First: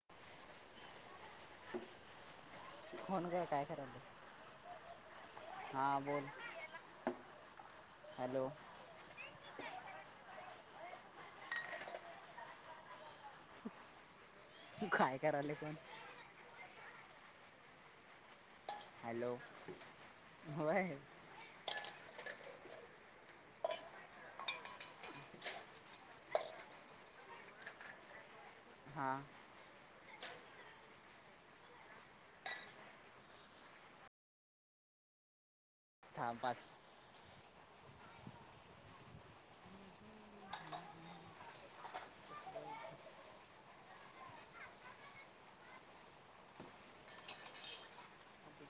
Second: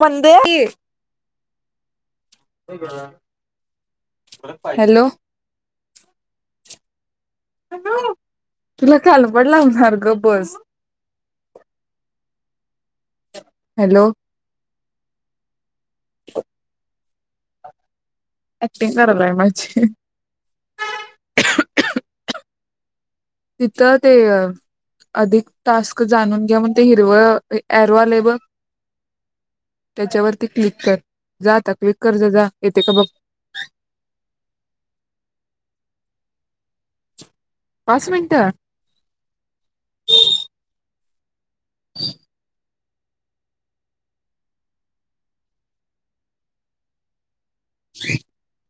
बंदय की फोन काय काय करायले हॅलो. हां बोल हॅलो [unintelligible] हॅलो. [inaudible] [unintelligible] ऍक्टिंग हॅलो करायलाय माझी होय. तिथं ते अधिक टास्क जाणून घ्या म्हणून ते हिरव ऍरो आलय बघ. हा. त्याच्यावरती क्लिक कर जा आता क्लिक कर जा येते का बघ. दहा, पाच. पाच मिनट. [unintelligible]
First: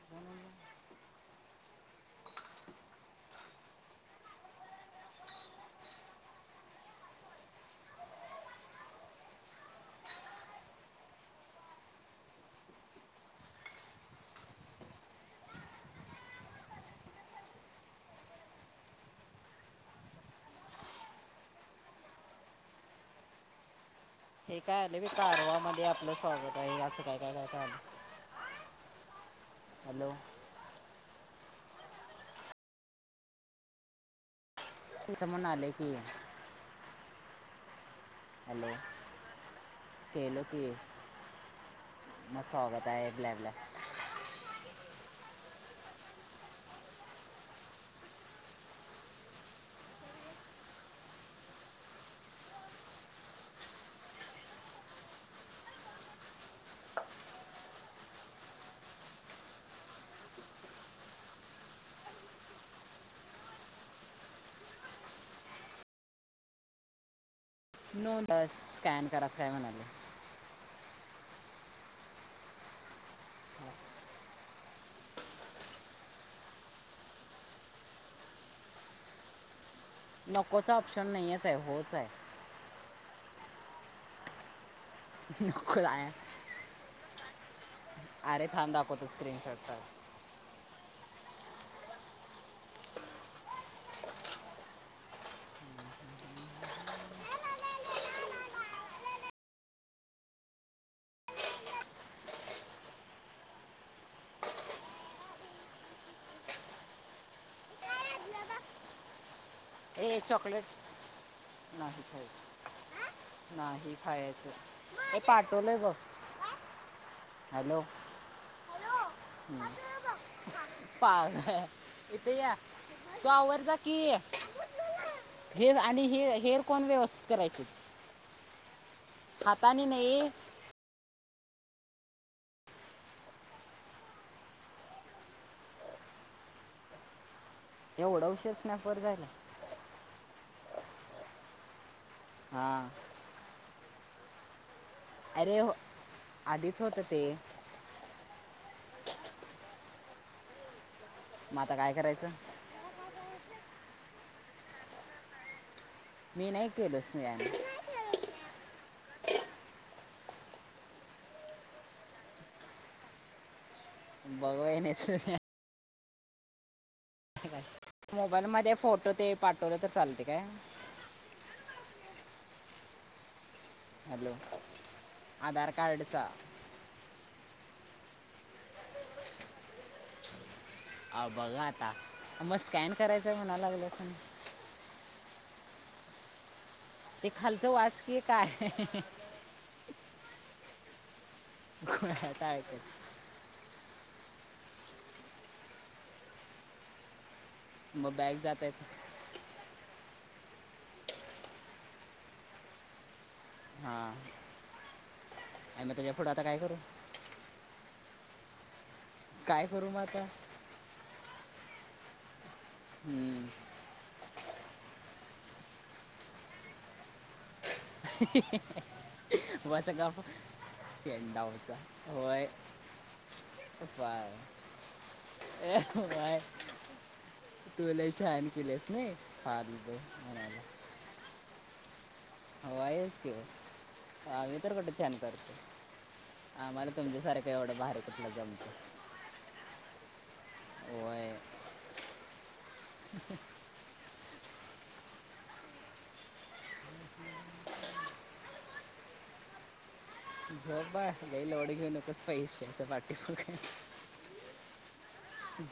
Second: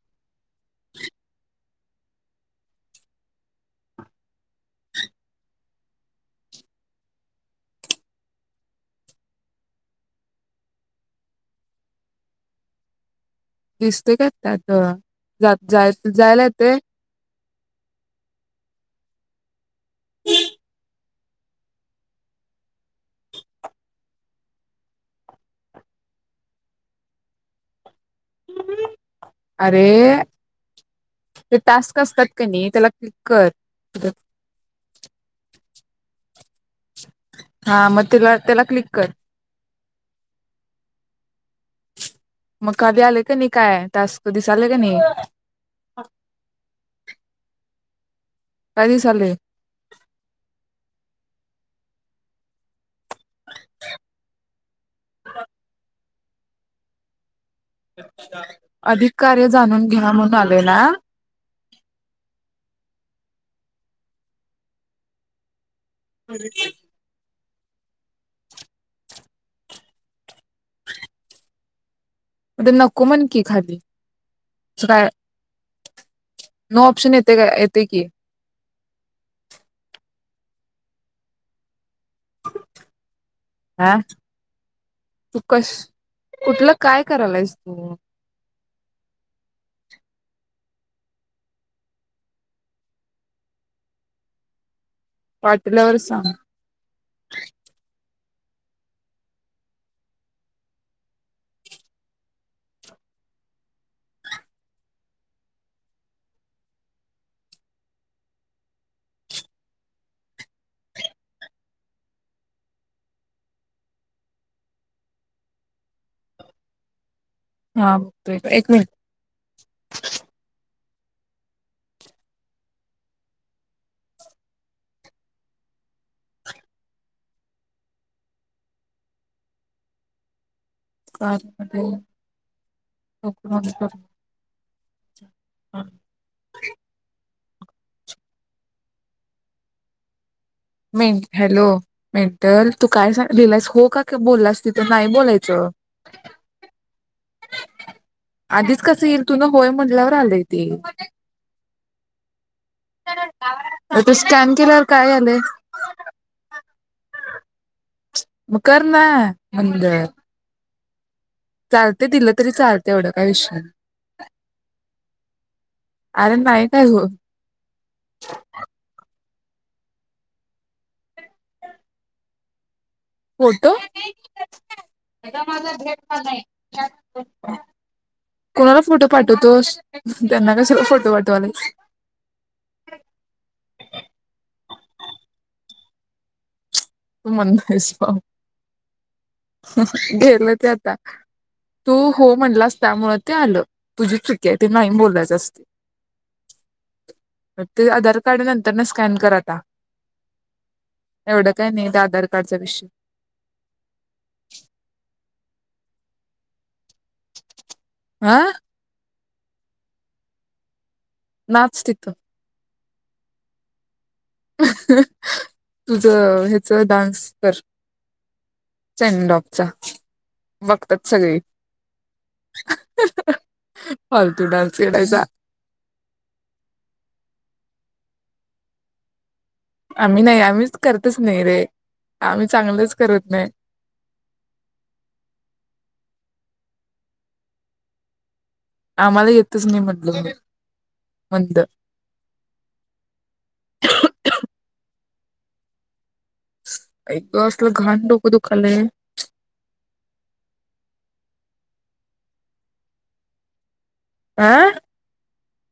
दिसतय का त्यात जात जा जाय लागतंय. [unintelligible] हे काय आलं की कारवा मध्ये आपलं स्वागत आहे अस काय काय काय आलय. अरे! ते टास्क असतात क नाही त्याला क्लिक कर. [unintelligible] आलय की. हा म त्याला त्याला हॅलो क्लिक कर. केलो की. मग स्वागत कधी आहे आले ब्लॅ की नाही ब्लॅ काय टास्क दिसायलाय की नाही. [unintelligible] काय दिसालय? [unintelligible] अधिक कार्य जाणून घ्या म्हणून आले ना. [unintelligible] नो बस स्कॅन करा अस काय म्हणाले. मग ते नको म्हण की खादी [unintelligible] नो ऑप्शन येत काय येत की नकोचा ऑप्शन नाहीेच होच आहे. अ. तू कस नको कुठल काय? करालायस तू? आरे थांब दाखवतो स्क्रीनशॉट काढून. पाठवल्यावर सांग. काढ ए चॉकलेट नाही खायच, नाही खायच हे पाठवलय बघ. हॅलो थांब तू एक मिनिट. पाघ इथ या, तु आवर जा की. हे आणि हे हेअर कोण व्यवस्थित करायचे? हताने नइ कारमध्ये [unintelligible] [inaudible] एवढा उशीर स्नॅप वर जायला. मी हॅलो. मेंटल तू हा काय झाली [unintelligible] हो का क बोलासतीत. अरे हो आधिच होत ते. आधीच कस येईल तुन होय म्हणल्यावर आलय ते. मग आता काय करायच? अ तू स्कॅन केल्यावर काय आलय? मी नाही केलोच नाही आणि म कर ना मंद. चालते तीला तरी चालते एवढा काय विषय बघ अरे नाही काय होत. पाठवल तर चालते काय? फोटो [inaudible] हॅलो आधार कार्डचा कोणाला फोटो पाठवतोस? त्यांना कशाला फोटो अ बघा पाठवालायस आता म स्कॅन करायच आहे म्हणा लागल्यास आणि. ते तू खालच म्हणतोयस वाचकी काय गेल ते आता. तू हो आता म्हणलास ऐकत त्यामुळ ते आल तुझी चु क्या ते नाइ बोलायच असत ते मग आधार बॅग कार्ड जात नंतर आहेत ना स्कॅन कर आता. एवढ काय नाइ त्या आधार कार्डचा विषय. हा नाइ म त्याच्या पुढ आता काय करू? आ काय करू म आता? नाच तिथं. हम्म. तुझ हेच डान्स कर. सेंड ऑफचा बस गप बघतात सगळी केडाऊचा होय, होय, फालतू डान्स करायचा होय. तू लई छान केिल्यास नाई. आम्ही नाय आम्ही करतच नाय रे. आम्ही चांगलंच होयच करत की नाही आम्ही तर कुठं छान करतोय आम्हाला तुमच्यासारखं एवढं भारी कुठलं जम आम्हाला येतच नाइ मी म्हटलं. होय मंद [unintelligible] आई ग असलं घाण डोक दुखायल. झोप बाळ लई लोड घेऊ नकोस पैशाचा पाटी माग आ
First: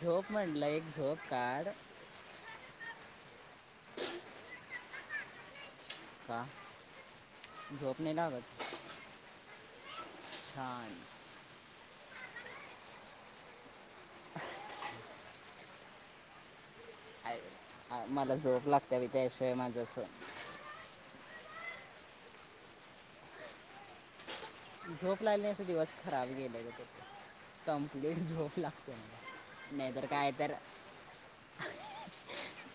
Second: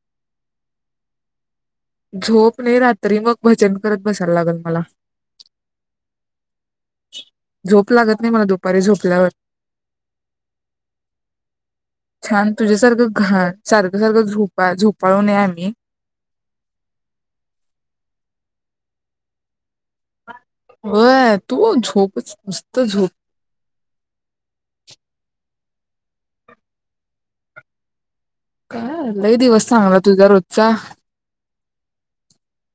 झोप म्हटलं एक झोप काढ. झोप नाय रात्री मग भजन करत बसायला लागल मला. का? झोप लागत नाइ मला दुपारी झोपल्यावर. छान. छान तुझ्यासारखं घाण सारखं, सारखं झोपा झोप पळू ने आम्ही? हाय मला झोप लागत्या बई त्याशिवाय माझ अस होय तू झोपच नुस्त झोप. झोप लागली नाय अस दिवस खराब गेलेत. काय लई दिवस चांगला तुझ्या काय तर रोजचा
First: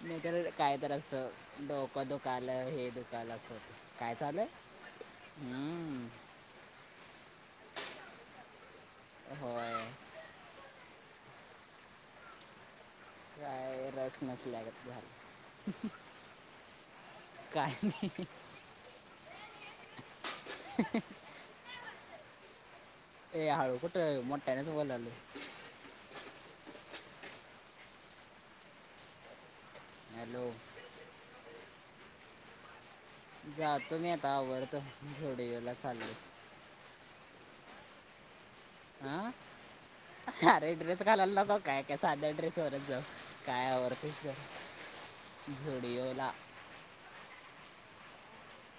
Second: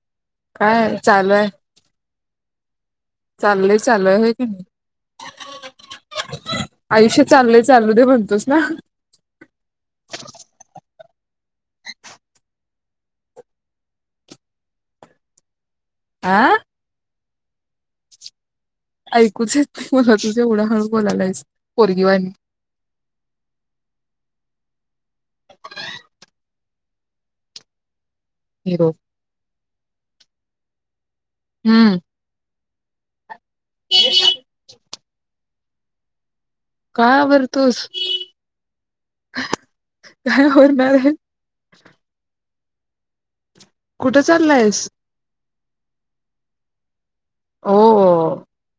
म तर काय तर अस चालू आहे डोक दुका लर हे धर ला चाललंय चालू काय आहे होय की चालुय? नाही. हम्म आयुष्य चाललंय चालू दे म्हणतोस ना. होय. काय रस नसल्याग झालं. आह. काही नाही. शिकू ेवढा हळू बला. [unintelligible] ए हळू कुठे मोठ्यानेच बोलाल. Hero hello. हम्म. जा तु्ीही आता आवरडत. झोडे [inaudible] चालले. काय आवरतोस. आ काय अरे आवरणार ड्रेस आहे. घालायला लावतात काय. काय साध्या ड्रेस तरच जाऊ. काय आवरतेस कुठं ग? चाललायस झुडीओला. हो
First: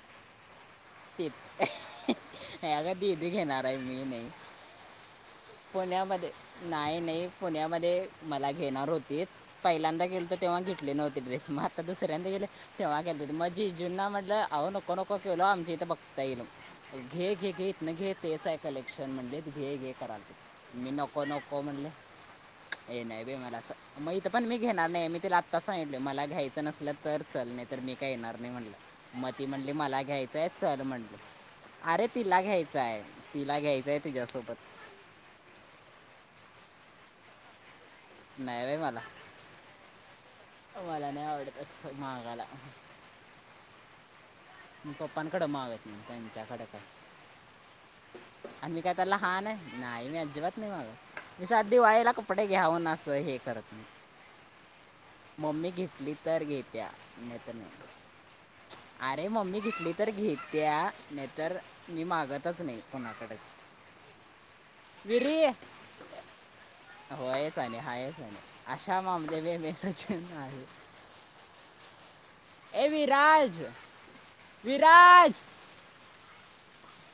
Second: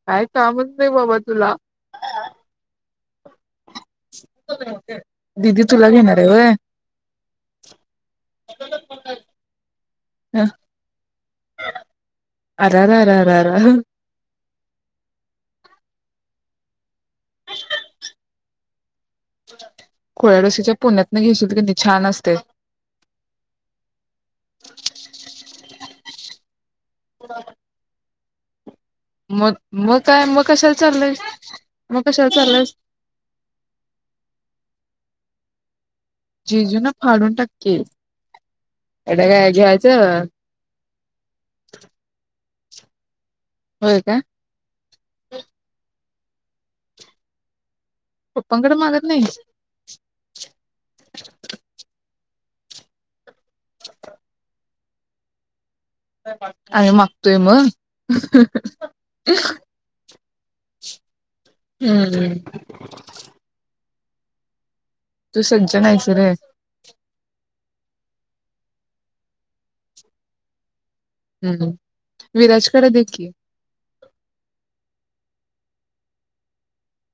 काय कामच नाही बाबा ते. तुला. नाही अगं ते ते ते घेणार. नाही मी नाही. दिदी तुला घेणार आहे पुण्यामध्ये. व्हय? नाही नाही पुण्यामध्ये मला घेणार होते पहिल्यांदा गेलतो तेव्हा घेतले नव्हते ड्रेस. मग आता दुसऱ्यांदा गेले अर अर तेव्हा अर अर घेतले. मग अर जिजूंना म्हटलं अहो नको नको केलो आमची ताईन. घे घे घे इतन घे तेच आहे कलेक्शन म्हणलेत. घे घे कराल. कोळ्याडोशीच्या मी पुण्यातन नको घेशील नको कणी म्हणले. छान असतय. हे नाही बे मला मग तर पण मी घेणार नाही मी तिला आत्ता स मला घ्यायचं नसलं. तर चाल नाही तर मी काही येणार नाही. मी म्हटलं मग मग काय मग कशा म्हटलं अरे तिला घ्यायचंय तिला घ्यायचंय तुझ्यासोबत. जिजू ना फाडून टाकिल. नाही बे मला [unintelligible] मला नाही आवडत अस मागाला काय काय मी पप्पांकड मागत पंचाखडका पप्पांकडे आमी काय मागत आता नाहीस लहान आहे. नाही मी अजिबात नाही मागत. मी साध दिवाळीला कप कपडे घ्या म्हणून अस हे करत नाही. मम्मी घेती आय मागतोय मग. अरे नाही मम्मी दिसली तर घेत्या नाही तरर मी हम्म मागतच नाही कोणाकडच. तू सज्ज नाहीस रे. हायच, अशा मामले मे सजन हाय. हम, विराज कर दे की विराज विराज.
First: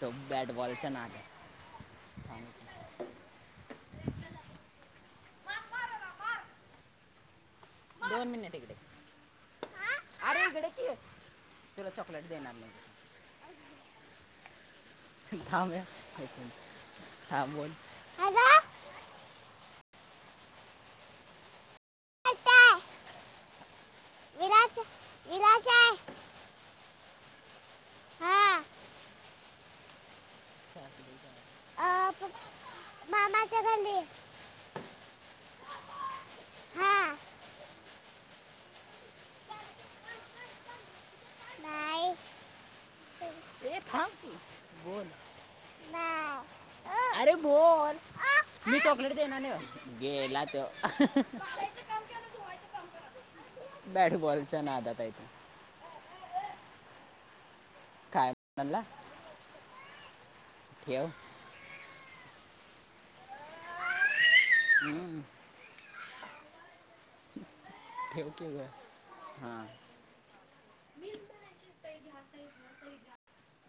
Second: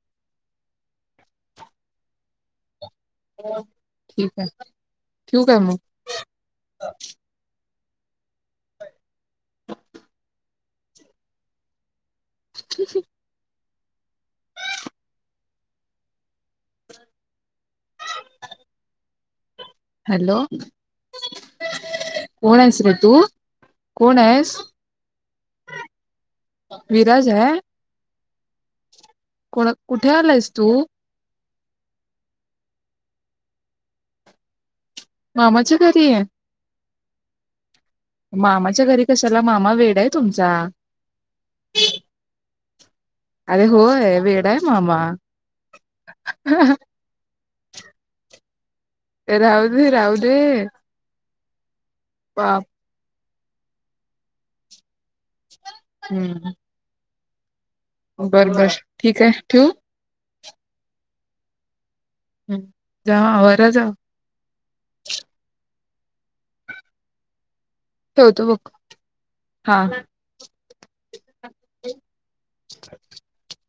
तो बॅट बॉलच्या नादी मग ठीक आहे, ठेवू काय मग. दोन मिनिट इकडे ये [inaudible] [inaudible] थांब हा बोल हॅलो. हॅलो कोण काय आहेस ग तू. कोण आहेस. विलास विलास आहे विराज है. हा कोण, कुठे आलायस. तू. चॉकलेट अ पप मामाच्या घरी. मामाच्या घरी हे, हा मामाच्या घरी कशाला मामा वेड आहे तुमचा, नाही अरे हो. ए थांब अ की वेडा आहे मामा बोल ह ह. नाही अरे बोल मी चॉकलेट देणार न, गेला तो. बाप बॅट बॉलच्या नादात हाय. हम, काय बर-बर म्हणला ठीक आहे, ठू. ठेव. हम जा वर जा. हम्म, [inaudible] ठेव ठेवतो की ग बग, हां हा. [unintelligible]